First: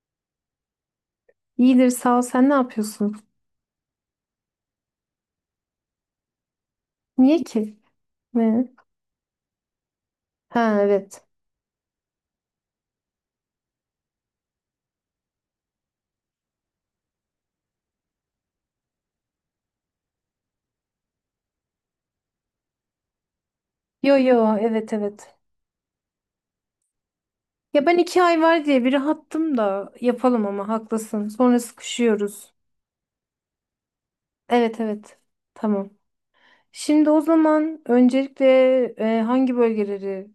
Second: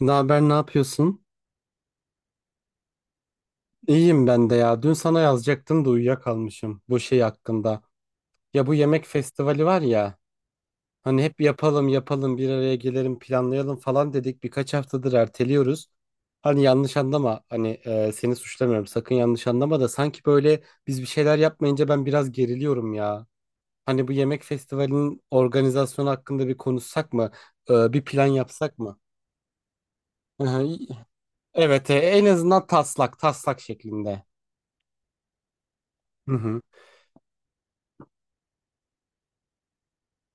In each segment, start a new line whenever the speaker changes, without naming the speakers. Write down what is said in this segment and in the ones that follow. Ne haber, ne yapıyorsun?
İyidir sağ ol. Sen ne yapıyorsun?
İyiyim ben de ya. Dün sana yazacaktım da uyuyakalmışım bu şey
Niye ki?
hakkında. Ya
Ne?
bu yemek festivali var ya.
Ha
Hani
evet.
hep yapalım yapalım bir araya gelelim planlayalım falan dedik. Birkaç haftadır erteliyoruz. Hani yanlış anlama. Hani seni suçlamıyorum. Sakın yanlış anlama da sanki böyle biz bir şeyler yapmayınca ben biraz geriliyorum ya. Hani bu
Yo
yemek
yo, evet
festivalinin
evet.
organizasyonu hakkında bir konuşsak mı?
Ya ben
Bir
iki
plan
ay var
yapsak
diye bir
mı?
rahattım da
Hı
yapalım ama
hı.
haklısın. Sonra
Evet, en
sıkışıyoruz.
azından taslak taslak şeklinde.
Evet evet. Tamam.
Hı hı.
Şimdi o zaman öncelikle hangi bölgeleri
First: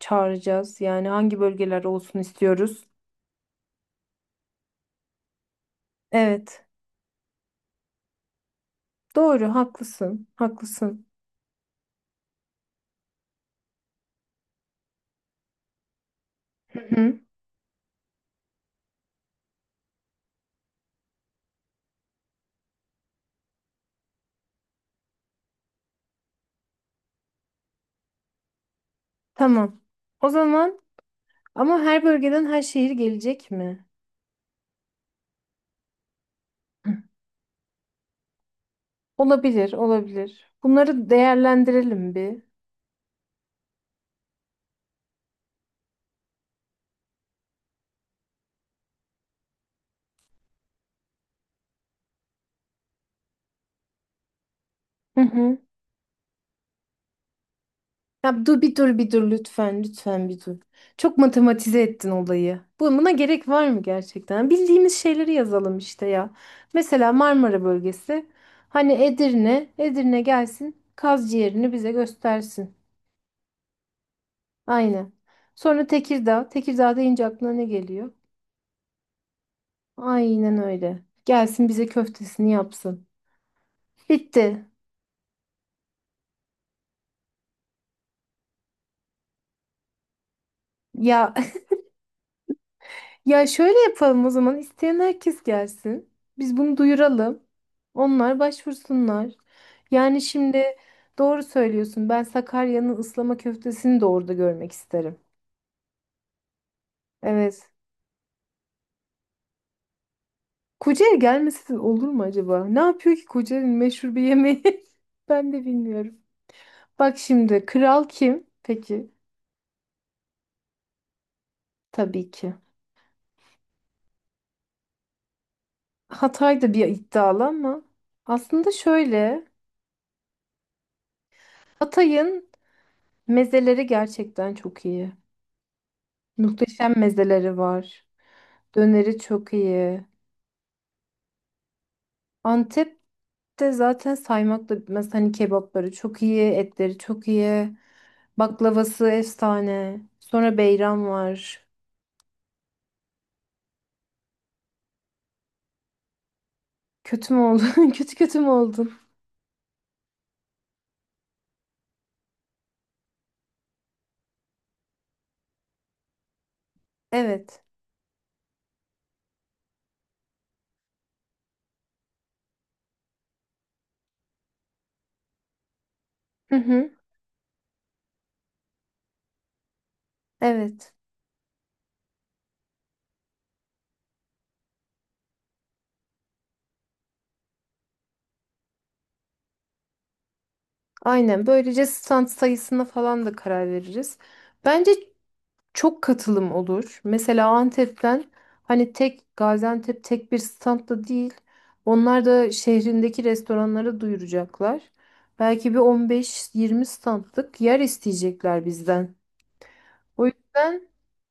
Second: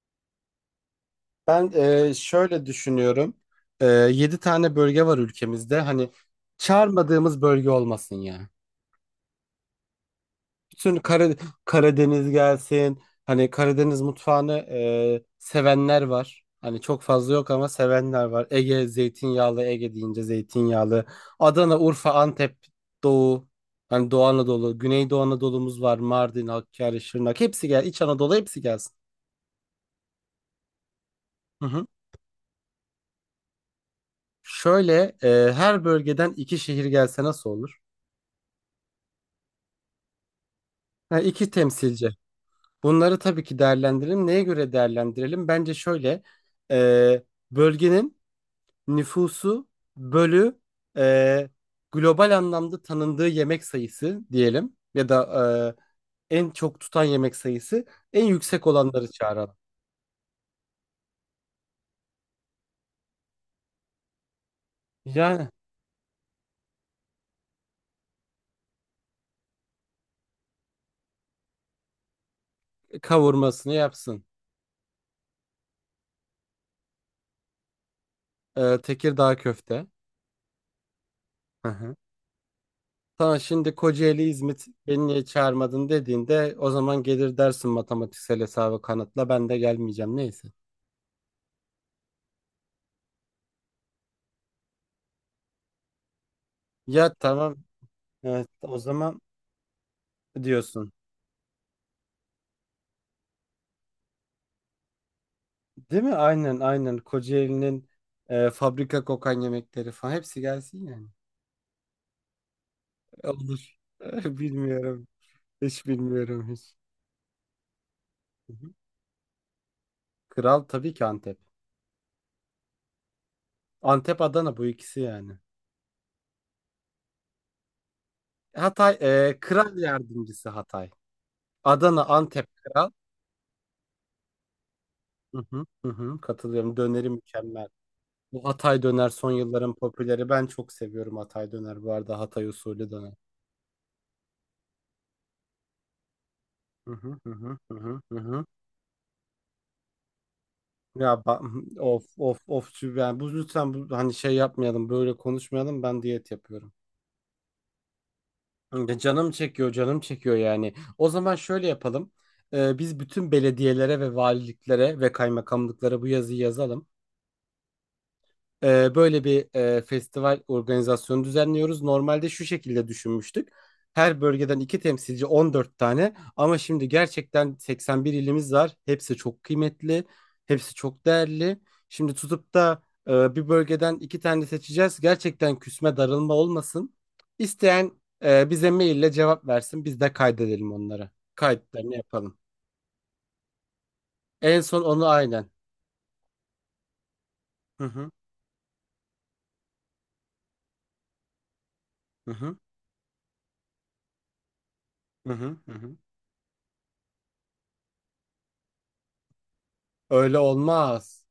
çağıracağız? Yani hangi
Ben
bölgeler olsun
şöyle
istiyoruz?
düşünüyorum. 7 tane bölge var ülkemizde. Hani
Evet.
çağırmadığımız bölge olmasın ya.
Doğru haklısın.
Bütün
Haklısın.
Karadeniz gelsin. Hani Karadeniz mutfağını sevenler var.
Hı
Hani çok
hı.
fazla yok ama sevenler var. Ege zeytinyağlı, Ege deyince zeytinyağlı. Adana, Urfa, Antep, Doğu. Hani Doğu Anadolu, Güneydoğu Anadolu'muz var. Mardin, Hakkari, Şırnak. Hepsi gel. İç Anadolu hepsi gelsin.
Tamam. O zaman
Hı
ama
hı.
her bölgeden her şehir gelecek mi?
Şöyle her bölgeden iki şehir gelse nasıl olur?
Olabilir, olabilir. Bunları
Ha, iki temsilci.
değerlendirelim bir.
Bunları tabii ki değerlendirelim. Neye göre değerlendirelim? Bence şöyle e, bölgenin nüfusu bölü e, global anlamda tanındığı yemek sayısı diyelim ya
Hı
da
hı.
en çok tutan yemek sayısı en
Ya dur
yüksek
bir dur bir
olanları
dur
çağıralım.
lütfen, lütfen bir dur. Çok matematize ettin olayı. Buna gerek var mı gerçekten? Bildiğimiz şeyleri
Yani
yazalım işte ya. Mesela Marmara bölgesi. Hani Edirne, Edirne gelsin, kaz ciğerini bize göstersin.
kavurmasını yapsın.
Aynen. Sonra Tekirdağ, Tekirdağ deyince aklına ne geliyor?
Tekirdağ köfte.
Aynen öyle. Gelsin
Hı
bize
hı.
köftesini yapsın.
Sana şimdi Kocaeli,
Bitti.
İzmit beni niye çağırmadın dediğinde o zaman gelir dersin matematiksel hesabı kanıtla ben de gelmeyeceğim neyse.
Ya Ya şöyle yapalım o zaman. İsteyen herkes gelsin. Biz bunu
Ya
duyuralım.
tamam.
Onlar
Evet, o zaman
başvursunlar. Yani şimdi
diyorsun.
doğru söylüyorsun. Ben Sakarya'nın ıslama köftesini de orada görmek isterim.
Değil mi? Aynen aynen.
Evet.
Kocaeli'nin fabrika kokan yemekleri falan hepsi gelsin yani.
Kocaeli gelmesi de olur mu acaba? Ne yapıyor ki Kocaeli'nin
Olur.
meşhur bir yemeği?
Bilmiyorum.
Ben de
Hiç
bilmiyorum.
bilmiyorum hiç.
Bak şimdi kral kim?
Hı hı.
Peki
Kral tabii ki Antep.
tabii ki.
Antep Adana bu ikisi yani.
Hatay da bir iddialı ama aslında
Hatay
şöyle.
kral yardımcısı Hatay. Adana Antep
Hatay'ın
kral.
mezeleri gerçekten çok iyi.
Hı hı, hı hı, katılıyorum.
Muhteşem
Döneri
mezeleri
mükemmel.
var.
Bu Hatay döner
Döneri
son
çok
yılların
iyi.
popüleri. Ben çok seviyorum Hatay döner, bu arada, Hatay usulü döner.
Antep'te zaten saymakla bitmez. Hani kebapları çok iyi,
Hı
etleri
hı,
çok
hı hı,
iyi.
hı hı, hı hı.
Baklavası efsane. Sonra beyran
Ya ba-
var.
yani bu lütfen bu, hani şey yapmayalım, böyle konuşmayalım, ben diyet yapıyorum.
Kötü mü oldun? Kötü mü oldun?
Ya canım çekiyor canım çekiyor yani. O zaman şöyle yapalım. Biz bütün belediyelere ve valiliklere ve kaymakamlıklara bu yazıyı yazalım.
Evet.
Böyle bir festival organizasyonu düzenliyoruz. Normalde şu şekilde düşünmüştük. Her bölgeden iki temsilci, 14 tane,
Hı
ama şimdi
hı.
gerçekten 81 ilimiz var. Hepsi çok kıymetli, hepsi
Evet.
çok değerli. Şimdi tutup da bir bölgeden iki tane seçeceğiz. Gerçekten küsme darılma olmasın. İsteyen bize maille cevap versin. Biz de kaydedelim onları.
Aynen. Böylece
Kayıtlarını
stand
yapalım.
sayısına falan da karar veririz.
En son
Bence
onu, aynen.
çok katılım olur. Mesela
Hı hı,
Antep'ten hani tek Gaziantep tek bir standta değil. Onlar
hı
da
hı,
şehrindeki restoranlara duyuracaklar.
hı hı,
Belki
hı
bir
hı.
15-20 standlık yer isteyecekler bizden. O
Öyle
yüzden
olmaz.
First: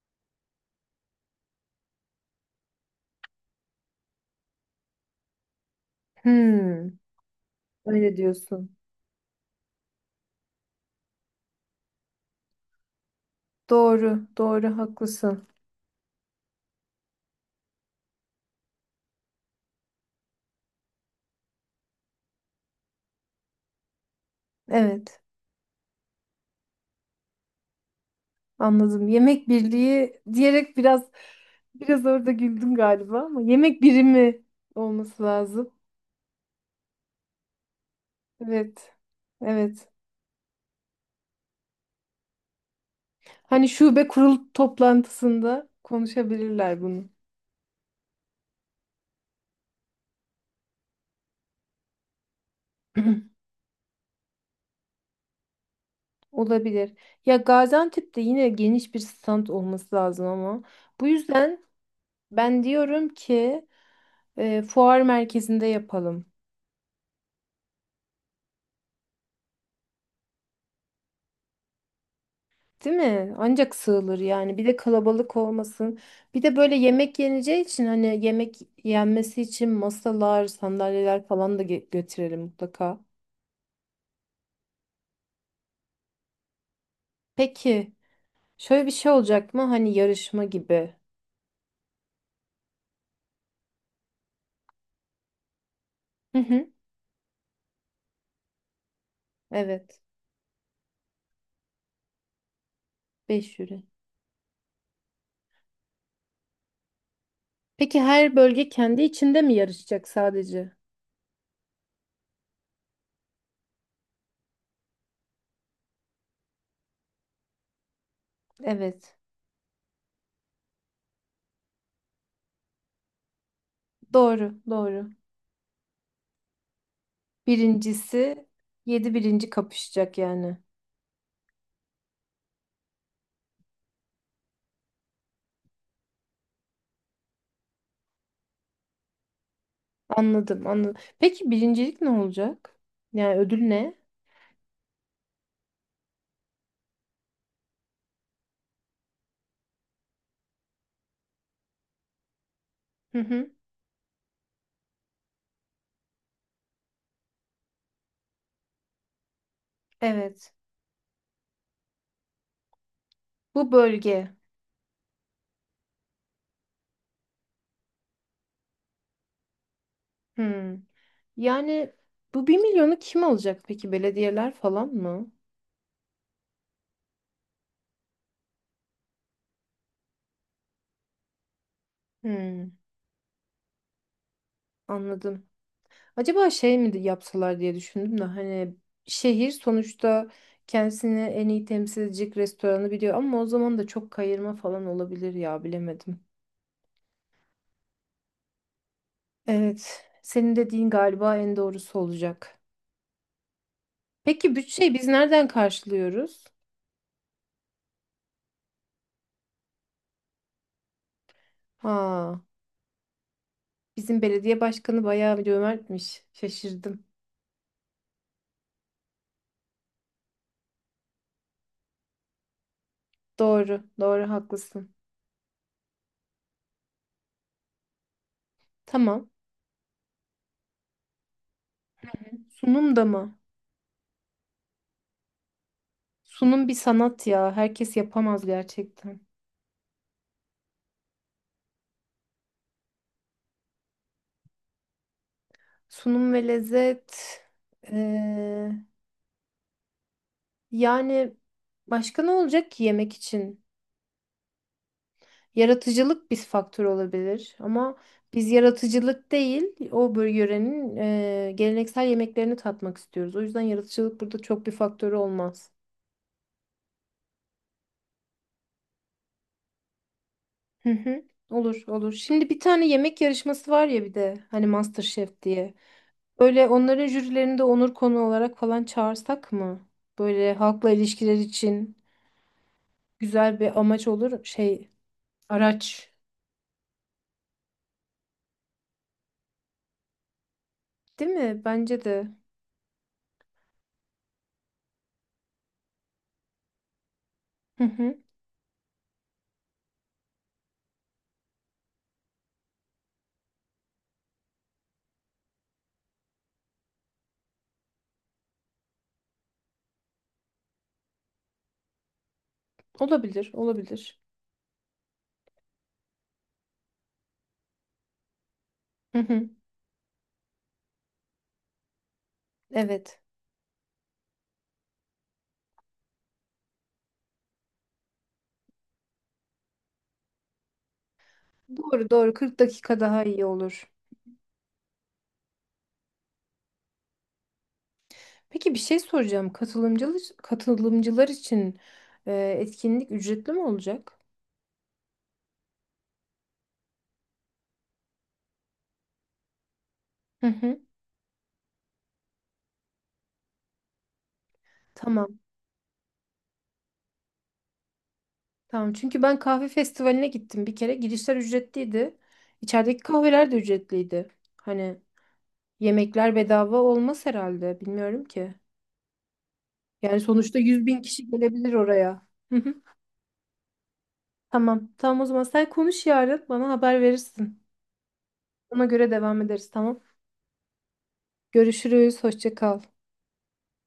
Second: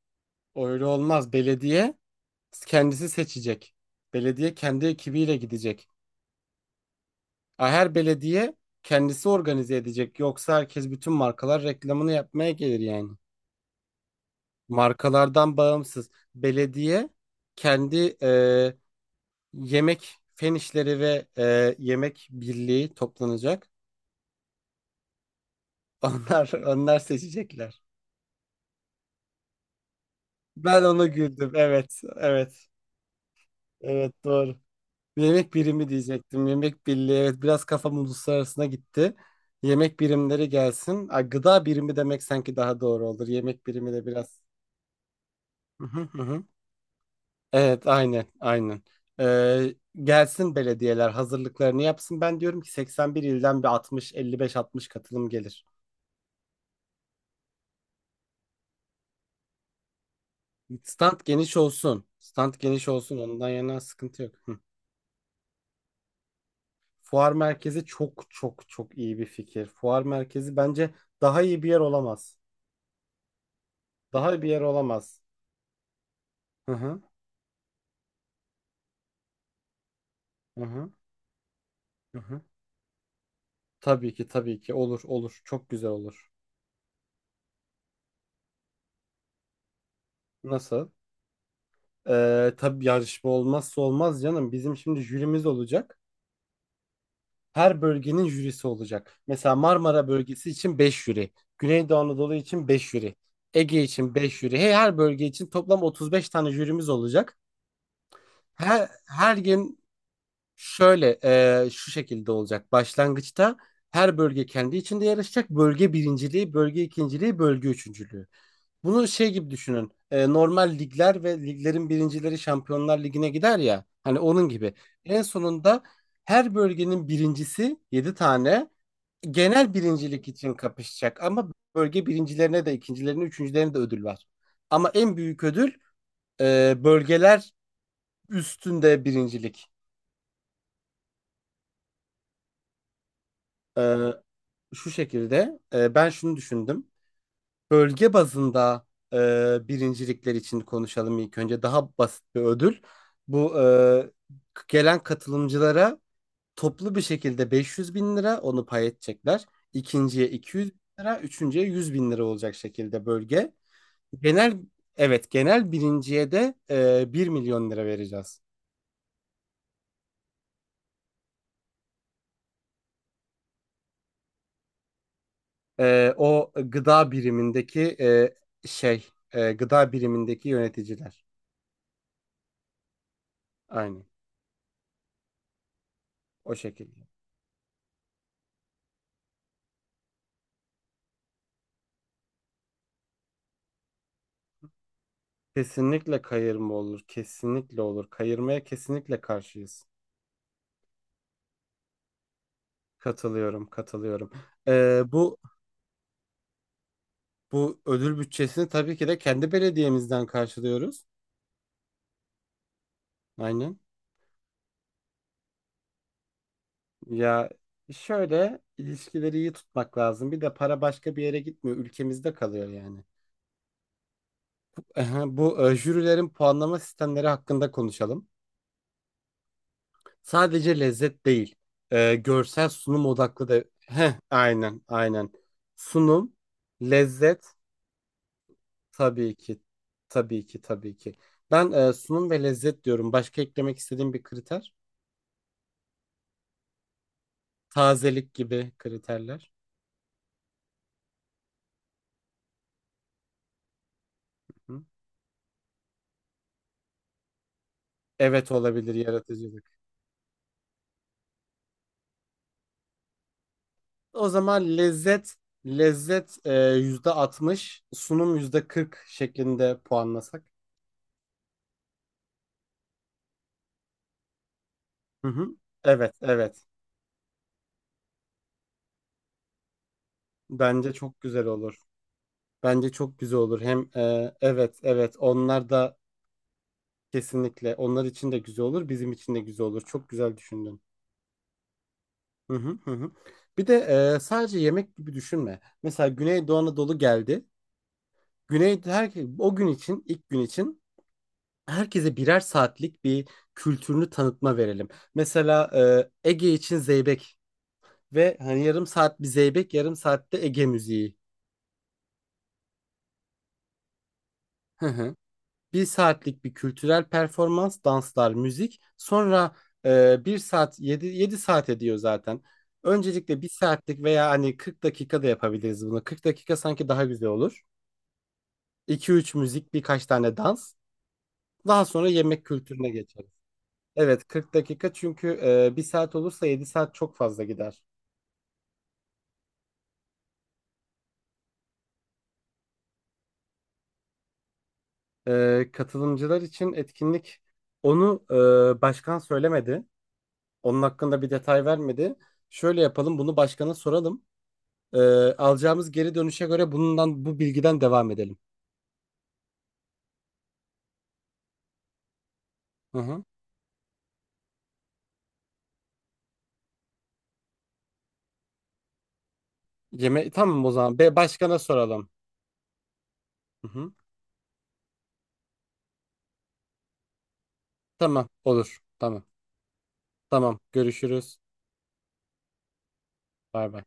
Öyle olmaz. Belediye kendisi seçecek. Belediye kendi ekibiyle gidecek.
hmm,
Ha, her
öyle
belediye
diyorsun.
kendisi organize edecek. Yoksa herkes, bütün markalar, reklamını yapmaya gelir yani.
Doğru, doğru haklısın.
Markalardan bağımsız. Belediye kendi yemek fen işleri ve yemek birliği toplanacak.
Evet,
Onlar seçecekler.
anladım. Yemek birliği diyerek
Ben ona
biraz
güldüm. Evet,
biraz orada
evet.
güldüm galiba ama yemek
Evet,
birimi
doğru.
olması
Yemek
lazım.
birimi diyecektim. Yemek birliği. Evet, biraz kafam uluslararasına
Evet.
gitti.
Evet.
Yemek birimleri gelsin. Ay, gıda birimi demek sanki daha doğru olur. Yemek
Hani
birimi de
şube kurul
biraz.
toplantısında
Hı hı hı hı.
konuşabilirler bunu.
Evet, aynen, aynen. Ee, Gelsin belediyeler, hazırlıklarını yapsın. Ben diyorum ki 81 ilden bir 60, 55-60 katılım gelir.
Olabilir. Ya Gaziantep'te yine geniş bir stand olması lazım ama. Bu
Stand geniş
yüzden
olsun. Stand
ben
geniş
diyorum
olsun. Ondan
ki
yana sıkıntı yok. Hı.
fuar merkezinde yapalım.
Fuar merkezi çok çok çok iyi bir fikir. Fuar merkezi bence daha iyi bir yer olamaz.
Değil mi? Ancak sığılır
Daha iyi bir
yani.
yer
Bir de
olamaz.
kalabalık olmasın. Bir de
Hı
böyle
hı,
yemek yeneceği için hani yemek yenmesi için masalar,
hı hı,
sandalyeler falan da
hı
götürelim
hı.
mutlaka.
Tabii ki tabii ki olur olur, çok güzel olur.
Peki şöyle bir şey olacak mı? Hani yarışma
Nasıl?
gibi.
Tabii yarışma olmazsa olmaz, canım. Bizim şimdi jürimiz olacak.
Hı hı.
Her bölgenin jürisi olacak. Mesela
Evet.
Marmara bölgesi için 5 jüri. Güneydoğu Anadolu için 5 jüri.
5 euro.
Ege için 5 jüri. Her bölge için toplam 35 tane jürimiz olacak.
Peki her bölge
Her,
kendi
her
içinde mi
gün
yarışacak sadece?
şöyle şu şekilde olacak. Başlangıçta her bölge kendi içinde yarışacak. Bölge birinciliği, bölge ikinciliği, bölge üçüncülüğü. Bunu
Evet.
şey gibi düşünün. Normal ligler ve liglerin birincileri Şampiyonlar Ligi'ne gider ya. Hani onun
Doğru,
gibi.
doğru.
En sonunda her bölgenin birincisi, 7
Birincisi
tane,
yedi birinci
genel
kapışacak
birincilik için
yani.
kapışacak. Ama bölge birincilerine de, ikincilerine, üçüncülerine de ödül var. Ama en büyük ödül bölgeler üstünde birincilik.
Anladım, anladım. Peki birincilik ne olacak? Yani ödül ne?
E, Şu şekilde, ben şunu düşündüm. Bölge bazında birincilikler için konuşalım ilk önce. Daha basit bir ödül.
Hı hı.
Bu, gelen katılımcılara toplu bir şekilde 500 bin lira, onu pay edecekler. İkinciye
Evet.
200 bin lira, üçüncüye 100 bin lira olacak şekilde, bölge.
Bu bölge.
Genel, evet, genel birinciye de 1 milyon lira vereceğiz.
Hmm. Yani bu 1 milyonu kim alacak peki? Belediyeler falan mı?
O gıda birimindeki gıda birimindeki yöneticiler.
Hmm.
Aynen,
Anladım. Acaba
o
şey mi
şekilde.
yapsalar diye düşündüm de hani şehir sonuçta kendisini en iyi temsil edecek restoranı biliyor ama o zaman da çok kayırma falan olabilir ya bilemedim.
Kesinlikle kayırma olur. Kesinlikle olur. Kayırmaya kesinlikle karşıyız.
Evet, senin dediğin galiba en doğrusu olacak.
Katılıyorum, katılıyorum.
Peki bütçeyi
Ee,
biz
bu
nereden karşılıyoruz?
bu ödül bütçesini tabii ki de kendi belediyemizden karşılıyoruz.
Ha,
Aynen.
bizim belediye başkanı bayağı bir cömertmiş. Şaşırdım.
Ya, şöyle, ilişkileri iyi tutmak lazım. Bir de para başka bir yere gitmiyor. Ülkemizde kalıyor yani.
Doğru, doğru haklısın.
Aha, bu jürilerin puanlama sistemleri hakkında konuşalım.
Tamam.
Sadece lezzet değil. Görsel
Sunum da
sunum
mı?
odaklı da. Heh, aynen, aynen. Sunum,
Sunum bir sanat
lezzet.
ya. Herkes yapamaz gerçekten.
Tabii ki. Tabii ki, tabii ki. Ben sunum ve lezzet diyorum. Başka eklemek istediğim bir kriter.
Sunum ve lezzet.
Tazelik
Ee,
gibi kriterler.
yani başka ne olacak ki yemek için?
Hı.
Yaratıcılık bir faktör olabilir ama biz
Evet, olabilir
yaratıcılık değil
yaratıcılık.
yörenin geleneksel yemeklerini tatmak istiyoruz. O yüzden yaratıcılık
O
burada çok bir
zaman
faktörü
lezzet
olmaz.
lezzet yüzde %60, sunum yüzde %40 şeklinde puanlasak.
Hı hı. Olur olur. Şimdi bir tane yemek yarışması var ya bir de hani
Hı
MasterChef
hı.
diye.
Evet, evet.
Böyle onların jürilerini de onur konu olarak falan çağırsak mı? Böyle halkla
Bence çok
ilişkiler
güzel olur.
için
Bence çok güzel
güzel
olur.
bir
Hem
amaç olur.
evet,
Şey
evet. Onlar da
Araç.
kesinlikle, onlar için de güzel olur, bizim için de güzel olur. Çok güzel düşündün.
Değil mi? Bence de.
Hı hı hı. Hı. Bir de sadece yemek gibi düşünme. Mesela Güneydoğu Anadolu geldi.
Hı hı.
Her o gün için, ilk gün için, herkese birer saatlik bir kültürünü tanıtma verelim. Mesela Ege için zeybek, ve hani yarım saat bir zeybek, yarım saatte Ege müziği.
Olabilir, olabilir.
Hı hı. Bir saatlik bir kültürel performans, danslar, müzik.
Hı hı.
Sonra bir saat, yedi saat ediyor zaten.
Evet.
Öncelikle bir saatlik veya hani 40 dakika da yapabiliriz bunu. 40 dakika sanki daha güzel olur. 2 üç müzik, birkaç tane dans. Daha sonra
Doğru, doğru.
yemek
40
kültürüne
dakika daha
geçeriz.
iyi olur.
Evet, 40 dakika, çünkü 1 saat olursa 7 saat çok fazla gider.
Peki bir şey soracağım. Katılımcılar için e, etkinlik ücretli mi olacak?
Katılımcılar için etkinlik, onu başkan söylemedi.
Hı hı.
Onun hakkında bir detay vermedi. Şöyle yapalım, bunu başkana soralım. E,
Tamam.
alacağımız geri dönüşe göre bu bilgiden devam edelim.
Tamam. Çünkü ben kahve festivaline gittim bir kere. Girişler ücretliydi.
Hı
İçerideki
hı.
kahveler de ücretliydi. Hani yemekler bedava olmaz herhalde. Bilmiyorum ki. Yani
Yeme
sonuçta
tamam o
100
zaman.
bin
Be,
kişi
başkana
gelebilir
soralım.
oraya.
Hı hı.
Tamam. Tamam o zaman sen konuş yarın bana haber verirsin.
Tamam, olur.
Ona göre
Tamam.
devam ederiz tamam.
Tamam. Görüşürüz.
Görüşürüz. Hoşça kal.
Bay bay.